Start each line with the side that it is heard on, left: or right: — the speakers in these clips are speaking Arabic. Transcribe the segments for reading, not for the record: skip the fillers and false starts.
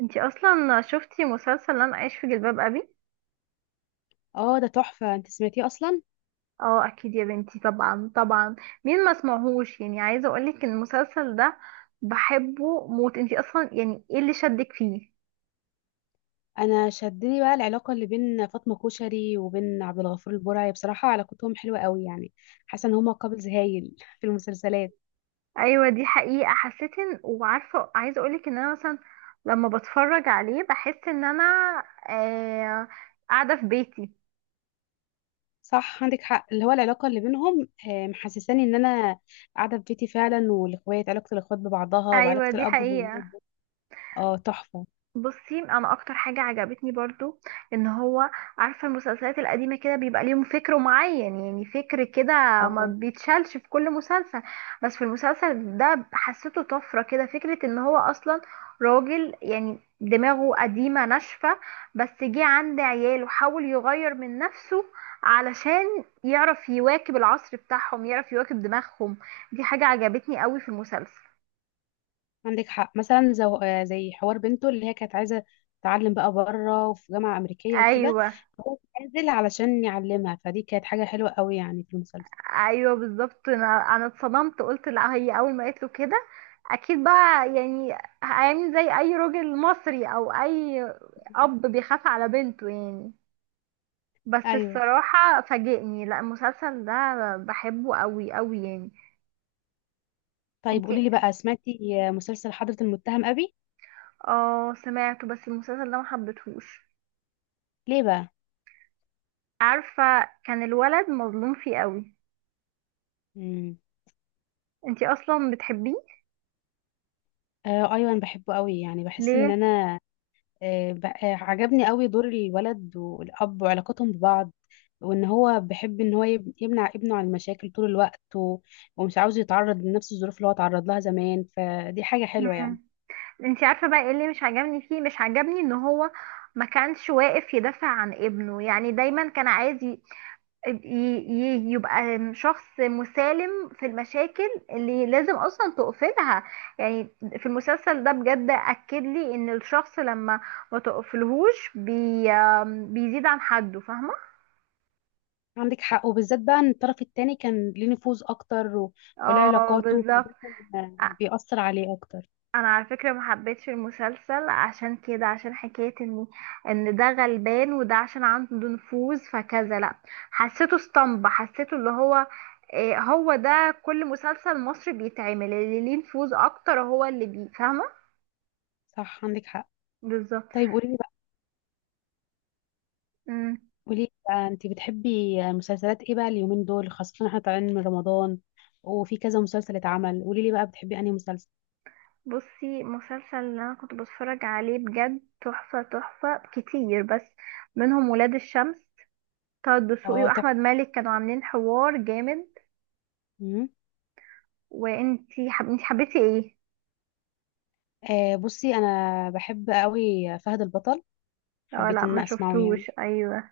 right: انتي اصلا شفتي مسلسل انا عايش في جلباب ابي؟
left: اه، ده تحفة. انت سمعتيه اصلا؟
right: اه، اكيد يا بنتي، طبعا طبعا. مين ما سمعهوش يعني. عايزه اقولك ان المسلسل ده بحبه موت. انتي اصلا يعني ايه اللي شدك فيه؟
left: انا شدني بقى العلاقة اللي بين فاطمة كوشري وبين عبد الغفور البرعي. بصراحة علاقتهم حلوة قوي يعني. حاسة ان هما كابلز هايل في المسلسلات.
right: ايوه دي حقيقه، حسيت ان وعارفه، عايزه اقولك ان انا مثلا لما بتفرج عليه بحس ان انا آه قاعده في بيتي.
left: صح، عندك حق. اللي هو العلاقة اللي بينهم محسساني ان انا قاعدة في بيتي فعلا. والاخوات، علاقة الاخوات ببعضها وعلاقة
right: ايوه دي
left: الاب
right: حقيقه.
left: بولاده. اه، تحفة.
right: بصي، انا اكتر حاجه عجبتني برضو ان هو، عارفه المسلسلات القديمه كده بيبقى ليهم فكر معين، يعني فكر كده ما
left: اه،
right: بيتشالش في كل مسلسل. بس في المسلسل ده حسيته طفره كده، فكره ان هو اصلا راجل يعني دماغه قديمه ناشفه، بس جه عند عيال وحاول يغير من نفسه علشان يعرف يواكب العصر بتاعهم، يعرف يواكب دماغهم. دي حاجه عجبتني قوي في المسلسل.
left: عندك حق. مثلا زو... آه، زي حوار بنته اللي هي كانت عايزه تتعلم بقى بره وفي جامعه امريكيه وكده.
right: ايوه،
left: هو نازل علشان يعلمها. فدي كانت حاجه حلوه قوي يعني في المسلسل.
right: ايوه بالظبط. انا اتصدمت، قلت لا، هي اول ما قالت له كده اكيد بقى يعني هيعمل زي اي راجل مصري، او اي اب بيخاف على بنته يعني. بس
left: ايوه.
right: الصراحه فاجئني. لا، المسلسل ده بحبه قوي قوي يعني.
left: طيب قولي
right: انتي؟
left: لي بقى، سمعتي مسلسل حضرة المتهم ابي؟
right: اه سمعته، بس المسلسل ده ما حبيتهوش.
left: ليه بقى؟
right: عارفه كان الولد مظلوم فيه قوي.
left: امم.
right: انتي اصلا بتحبيه؟
left: آه، ايوه، انا بحبه قوي. يعني بحس ان
right: ليه؟
left: انا عجبني قوي دور الولد والأب وعلاقتهم ببعض. وإن هو بيحب إن هو يمنع ابنه عن المشاكل طول الوقت ومش عاوز يتعرض لنفس الظروف اللي هو اتعرض لها زمان. فدي حاجة حلوة يعني.
right: مم. انتي عارفه بقى ايه اللي مش عجبني فيه؟ مش عجبني ان هو ما كانش واقف يدافع عن ابنه، يعني دايما كان عايز يبقى شخص مسالم في المشاكل اللي لازم اصلا تقفلها يعني. في المسلسل ده بجد اكد لي ان الشخص لما ما تقفلهوش بي بيزيد عن حده، فاهمه؟
left: عندك حق. وبالذات بقى إن الطرف التاني كان ليه نفوذ أكتر وله
right: اه
left: علاقاته.
right: بالظبط.
left: فده كان بيأثر عليه أكتر.
right: انا على فكره ما حبيتش المسلسل عشان كده، عشان حكايه ان ده غلبان وده عشان عنده نفوذ فكذا، لا. حسيته اسطمبة، حسيته اللي هو إيه، هو ده كل مسلسل مصري بيتعمل، اللي ليه نفوذ اكتر هو اللي بي، فاهمه؟
left: صح، عندك حق.
right: بالظبط.
left: طيب
right: أمم.
left: قولي لي بقى أنت بتحبي مسلسلات إيه بقى؟ اليومين دول خاصة إحنا طالعين من رمضان، وفي كذا مسلسل اتعمل. قولي لي بقى بتحبي أنهي مسلسل؟
right: بصي، مسلسل اللي انا كنت بتفرج عليه بجد تحفه تحفه كتير، بس منهم ولاد الشمس. طه الدسوقي
left: اه، طب.
right: واحمد مالك كانوا عاملين حوار جامد.
left: مم.
right: انتي حبيتي ايه؟
left: آه، بصي، انا بحب قوي فهد البطل.
right: اه
left: حبيت
right: لا،
left: ان
right: ما
left: أنا اسمعه يعني.
right: شفتوش. ايوه.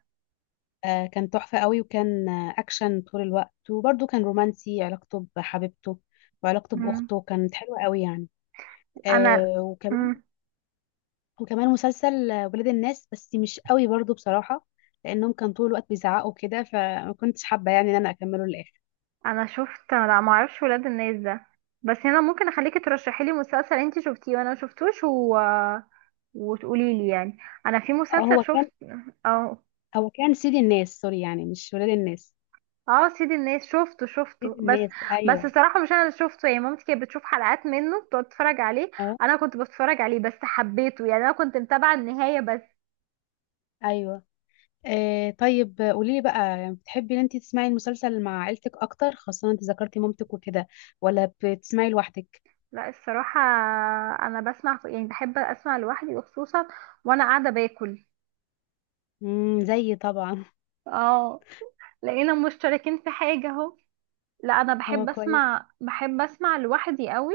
left: آه، كان تحفة قوي. وكان اكشن طول الوقت، وبرده كان رومانسي. علاقته بحبيبته وعلاقته
right: مم.
left: باخته كانت حلوة قوي يعني.
right: انا،
left: آه، وكمان
right: مم.
left: وكمان مسلسل ولاد الناس، بس مش قوي برضو بصراحة. لانهم كان طول الوقت بيزعقوا كده، فما كنتش حابة يعني ان انا اكمله للاخر.
right: انا شفت، لا، ما اعرفش ولاد الناس ده. بس انا ممكن اخليكي ترشحي لي مسلسل انت شفتيه وانا ما شفتوش، وتقولي لي يعني. انا في
left: اه،
right: مسلسل
left: هو
right: شفت.
left: كان
right: اه.
left: هو كان سيد الناس، سوري، يعني مش ولاد الناس.
right: اه سيد الناس، شفته
left: سيد
right: شفته، بس
left: الناس،
right: بس
left: ايوه.
right: الصراحه مش انا اللي شفته يعني، مامتي كانت بتشوف حلقات منه بتقعد تتفرج عليه.
left: اه،
right: انا كنت بتفرج عليه بس حبيته يعني، انا كنت متابعه النهايه بس.
left: ايوه. آه، طيب قولي لي بقى، بتحبي ان انت تسمعي المسلسل مع عيلتك اكتر خاصة انت ذكرتي مامتك وكده؟ ولا بتسمعي لوحدك؟
right: لا الصراحة، أنا بسمع يعني بحب أسمع لوحدي، وخصوصا وأنا قاعدة باكل.
left: زيي طبعا.
right: اه، لقينا مشتركين في حاجة أهو. لا، أنا
left: اه،
right: بحب
left: كويس.
right: أسمع، بحب أسمع لوحدي قوي.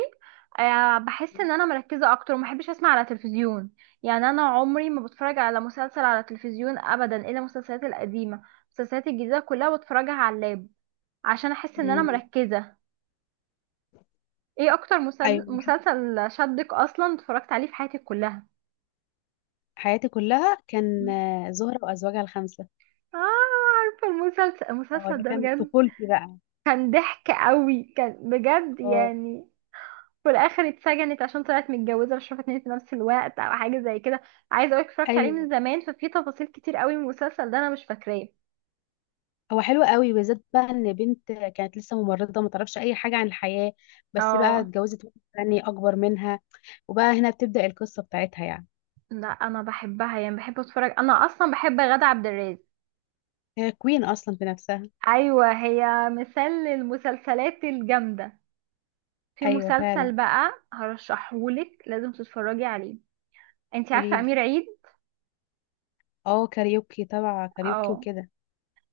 right: بحس إن أنا مركزة أكتر، وما بحبش أسمع على تلفزيون يعني. أنا عمري ما بتفرج على مسلسل على تلفزيون أبدا إلا المسلسلات القديمة. المسلسلات الجديدة كلها بتفرجها على اللاب، عشان أحس إن أنا
left: امم.
right: مركزة. إيه أكتر
left: ايوه،
right: مسلسل شدك أصلا اتفرجت عليه في حياتك كلها؟
left: حياتي كلها كان زهرة وازواجها الخمسة.
right: اه، عارفة المسلسل،
left: اه، ده
right: المسلسل ده
left: كان
right: بجد
left: طفولتي بقى.
right: كان ضحك قوي، كان بجد
left: اه،
right: يعني. في الاخر اتسجنت عشان طلعت متجوزة، مش عارفة اتنين في نفس الوقت او حاجة زي كده. عايزة اقولك اتفرجت عليه
left: ايوه.
right: من زمان، ففي تفاصيل كتير قوي من المسلسل ده انا مش فاكراه.
left: هو حلو قوي، بالذات بقى ان بنت كانت لسه ممرضة ما تعرفش اي حاجة عن الحياة. بس بقى
right: اه،
left: اتجوزت واحد تاني اكبر منها، وبقى هنا بتبدأ القصة بتاعتها يعني.
right: لا انا بحبها يعني، بحب اتفرج، انا اصلا بحب غادة عبد الرازق.
left: هي كوين اصلا في نفسها.
right: ايوه، هي مثال للمسلسلات الجامدة. في
left: ايوه، فعلا.
right: مسلسل بقى هرشحهولك لازم تتفرجي عليه. انتي عارفة
left: قوليلي.
right: امير عيد؟
left: اه، كاريوكي تبع كاريوكي
right: اه،
left: وكده.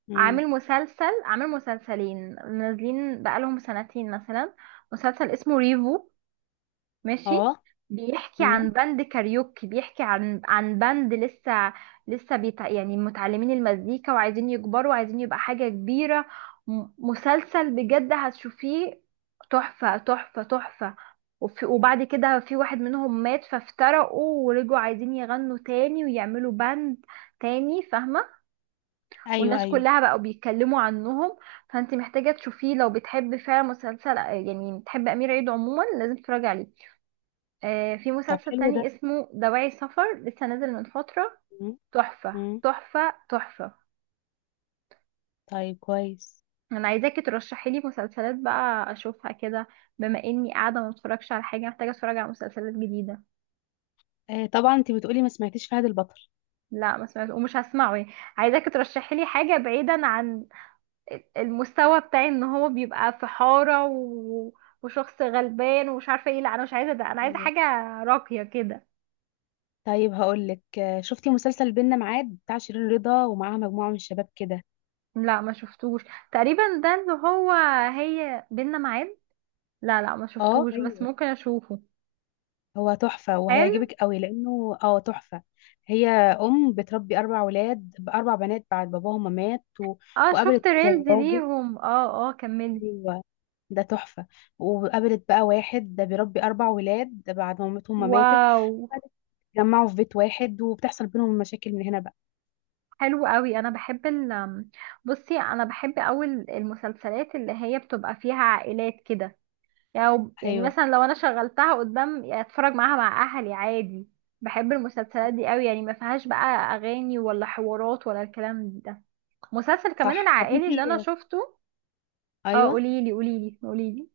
left: مم.
right: عامل مسلسل، عامل مسلسلين نازلين بقالهم سنتين مثلا. مسلسل اسمه ريفو. ماشي.
left: اه.
right: بيحكي
left: مم.
right: عن باند كاريوكي، بيحكي عن عن باند لسه، يعني متعلمين المزيكا وعايزين يكبروا وعايزين يبقى حاجة كبيرة. مسلسل بجد هتشوفيه، تحفة تحفة تحفة. وبعد كده في واحد منهم مات، فافترقوا ورجعوا عايزين يغنوا تاني ويعملوا باند تاني، فاهمة؟
left: ايوه،
right: والناس
left: ايوه.
right: كلها بقوا بيتكلموا عنهم. فانت محتاجة تشوفيه، لو بتحب فعلا مسلسل، يعني بتحب أمير عيد عموما لازم تتفرجي عليه. آه، في
left: طب،
right: مسلسل
left: حلو ده.
right: تاني اسمه دواعي سفر لسه نازل من فترة،
left: مم.
right: تحفة
left: مم.
right: تحفة تحفة.
left: طيب، كويس.
right: انا عايزاكي ترشحي لي مسلسلات بقى اشوفها كده، بما اني قاعده ما بتفرجش على حاجه، محتاجه اتفرج على مسلسلات جديده.
left: آه، طبعا. انت بتقولي ما سمعتيش فهد البطل؟
right: لا، ما سمعت ومش هسمعه يعني. عايزاكي ترشحي لي حاجه بعيدا عن المستوى بتاعي، ان هو بيبقى في حارة وشخص غلبان ومش عارفة ايه، لا انا مش عايزة ده، انا عايزة
left: ايوه.
right: حاجة راقية كده.
left: طيب هقولك، شفتي مسلسل بينا معاد بتاع شيرين رضا ومعاها مجموعة من الشباب كده؟
right: لا، ما شفتوش. تقريبا ده اللي هو، هي بينا معاد. لا لا ما
left: اه،
right: شفتوش، بس
left: ايوه.
right: ممكن اشوفه.
left: هو تحفة
right: حلو.
left: وهيعجبك قوي، لأنه تحفة. هي أم بتربي أربع ولاد بأربع بنات بعد باباهم ما مات
right: اه
left: وقابلت
right: شفت ريلز
left: راجل.
right: ليهم، اه اه كملي.
left: أيوة. ده تحفة. وقابلت بقى واحد ده بيربي أربع ولاد بعد ما مامتهم ما ماتت.
right: واو.
left: اتجمعوا في بيت واحد وبتحصل بينهم مشاكل من هنا بقى.
right: حلو قوي. انا بحب ال بصي انا بحب قوي المسلسلات اللي هي بتبقى فيها عائلات كده يعني. يعني
left: أيوه،
right: مثلا لو انا شغلتها قدام، يعني اتفرج معاها مع اهلي عادي. بحب المسلسلات دي قوي، يعني ما فيهاش بقى اغاني ولا حوارات ولا الكلام ده. مسلسل كمان
left: صح. طب
right: العائلي اللي انا
left: انتي،
right: شفته. اه
left: أيوه،
right: قوليلي قوليلي قوليلي.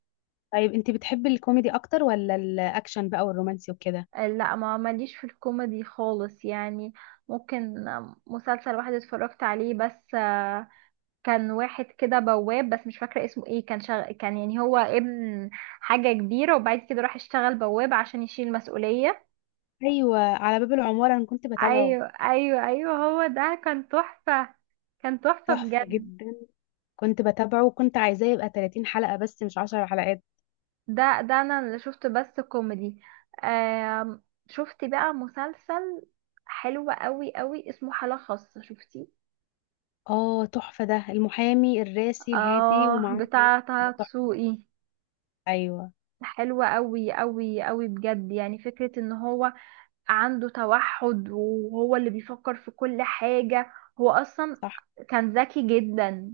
left: طيب انتي بتحبي الكوميدي أكتر ولا الأكشن بقى والرومانسي وكده؟
right: لا ما ماليش في الكوميدي خالص يعني. ممكن مسلسل واحد اتفرجت عليه بس، كان واحد كده بواب، بس مش فاكرة اسمه ايه. كان يعني هو ابن حاجة كبيرة، وبعد كده راح اشتغل بواب عشان يشيل مسؤولية.
left: أيوه، على باب العمارة. أنا كنت بتابعه.
right: ايوه ايوه ايوه، هو ده كان تحفة، كان تحفة
left: تحفة
right: بجد.
left: جدا. كنت بتابعه وكنت عايزاه يبقى 30 حلقة بس مش 10 حلقات.
right: ده انا اللي شفت بس كوميدي. آم، شفت بقى مسلسل حلو قوي قوي اسمه حالة خاصة، شفتي؟
left: اه، تحفة. ده المحامي الراسي الهادي
right: اه
left: ومعاه رجل،
right: بتاع طه
left: ده تحفة.
right: دسوقي.
left: أيوه.
right: حلوة قوي قوي قوي بجد، يعني فكرة ان هو عنده توحد وهو اللي بيفكر في كل حاجة. هو اصلا
left: صح.
right: كان ذكي جدا.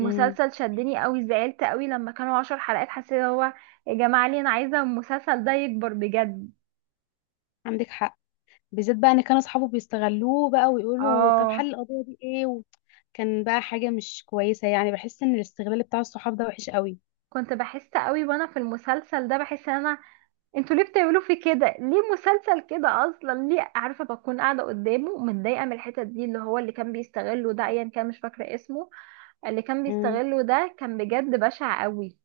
left: امم.
right: شدني قوي، زعلت قوي لما كانوا عشر حلقات، حسيت هو، يا جماعة ليه، انا عايزة المسلسل ده يكبر بجد.
left: عندك حق، بالذات بقى ان كانوا اصحابه بيستغلوه بقى ويقولوا طب
right: اه،
left: حل القضيه دي ايه كان بقى حاجه مش كويسه. يعني بحس ان الاستغلال بتاع الصحاب ده وحش قوي.
right: كنت بحس قوي وانا في المسلسل ده، بحس ان انا، انتوا ليه بتعملوا في كده، ليه مسلسل كده اصلا؟ ليه؟ عارفة، بكون قاعدة قدامه متضايقة من الحتت دي، اللي هو اللي كان بيستغله ده، ايا كان مش فاكرة اسمه، اللي كان
left: امم.
right: بيستغله ده كان بجد بشع قوي.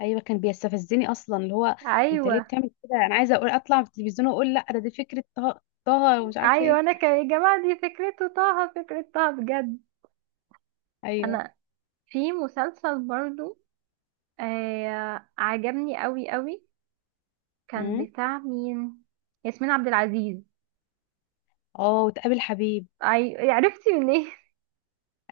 left: ايوه، كان بيستفزني اصلا. اللي هو، انت ليه
right: ايوه
left: بتعمل كده؟ انا عايزه اقول اطلع في التلفزيون واقول لا، ده دي فكره طه، طه، ومش عارفه ايه.
right: ايوه، انا كان، يا جماعة دي فكرته، طه، فكرة طه بجد.
left: ايوه.
right: انا في مسلسل برضو آه عجبني قوي قوي، كان
left: امم.
right: بتاع مين؟ ياسمين عبد العزيز.
left: اه، وتقابل حبيب.
right: اي يعني عرفتي منين؟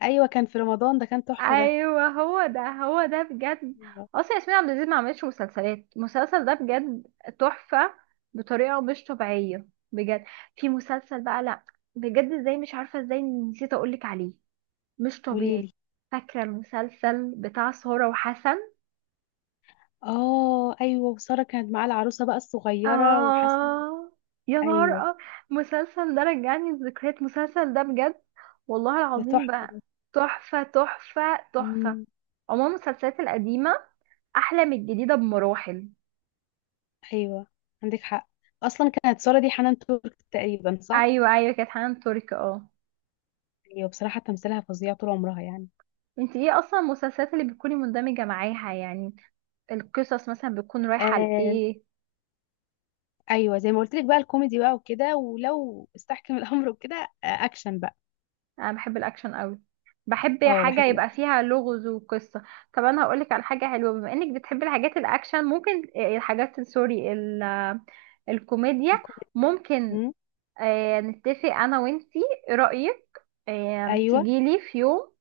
left: ايوه، كان في رمضان. ده كان تحفه ده.
right: ايوه هو ده، هو ده بجد.
left: ايوه.
right: اصلا ياسمين عبد العزيز ما عملتش مسلسلات، المسلسل ده بجد تحفه، بطريقه مش طبيعيه بجد. في مسلسل بقى، لا بجد ازاي، مش عارفه ازاي نسيت اقولك عليه، مش طبيعي.
left: وليلي.
right: فاكره المسلسل بتاع سارة وحسن؟
left: اه، ايوه. وساره كانت معاه العروسه بقى الصغيره وحسن.
right: آه، يا نهار
left: ايوه.
right: المسلسل ده رجعني الذكريات، المسلسل ده بجد والله
left: ده
right: العظيم
left: تحفه
right: بقى،
left: ده.
right: تحفة تحفة تحفة.
left: مم.
right: عموما المسلسلات القديمة أحلى من الجديدة بمراحل.
left: ايوه، عندك حق. اصلا كانت سارة دي حنان ترك تقريبا، صح؟
right: أيوة أيوة، كانت حنان ترك، اه.
left: ايوه، بصراحة تمثيلها فظيع طول عمرها يعني.
right: انت ايه اصلا المسلسلات اللي بتكوني مندمجة معاها يعني، القصص مثلا بتكون رايحة
left: آه،
right: لإيه؟
left: ايوه، زي ما قلت لك بقى، الكوميدي بقى وكده، ولو استحكم الامر وكده. آه، اكشن بقى.
right: انا بحب الاكشن قوي، بحب
left: اه،
right: حاجه
left: بحب
right: يبقى
left: الاكشن.
right: فيها لغز وقصه. طب انا هقولك على حاجه حلوه، بما انك بتحبي الحاجات الاكشن، ممكن آه، الحاجات سوري ال- آه، الكوميديا.
left: الكوميدي.
right: ممكن
left: مم.
right: نتفق انا وانتي، ايه رايك؟
left: ايوه.
right: تجيلي في يوم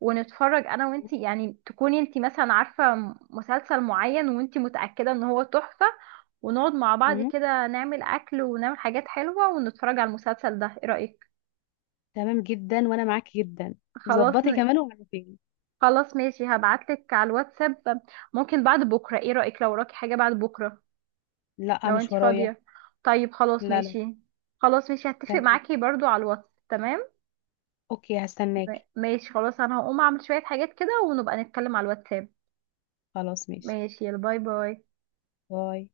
right: ونتفرج انا وانتي، يعني تكوني انتي مثلا عارفه مسلسل معين وانتي متاكده ان هو تحفه، ونقعد مع بعض
left: مم.
right: كده، نعمل اكل ونعمل حاجات حلوه ونتفرج على المسلسل ده. ايه رايك؟
left: تمام جدا، وانا معاكي جدا.
right: خلاص.
left: ظبطي كمان وعرفيني.
right: خلاص ماشي، هبعتلك على الواتساب. ممكن بعد بكرة، ايه رأيك؟ لو وراكي حاجة بعد بكرة،
left: لا،
right: لو
left: مش
right: انتي
left: ورايا.
right: فاضية. طيب خلاص
left: لا، لا.
right: ماشي. خلاص ماشي، هتفق
left: تمام.
right: معاكي برضو على الواتس، تمام.
left: اوكي، هستناكي.
right: ماشي خلاص، انا هقوم اعمل شوية حاجات كده، ونبقى نتكلم على الواتساب.
left: خلاص، ماشي.
right: ماشي، يلا باي باي.
left: باي.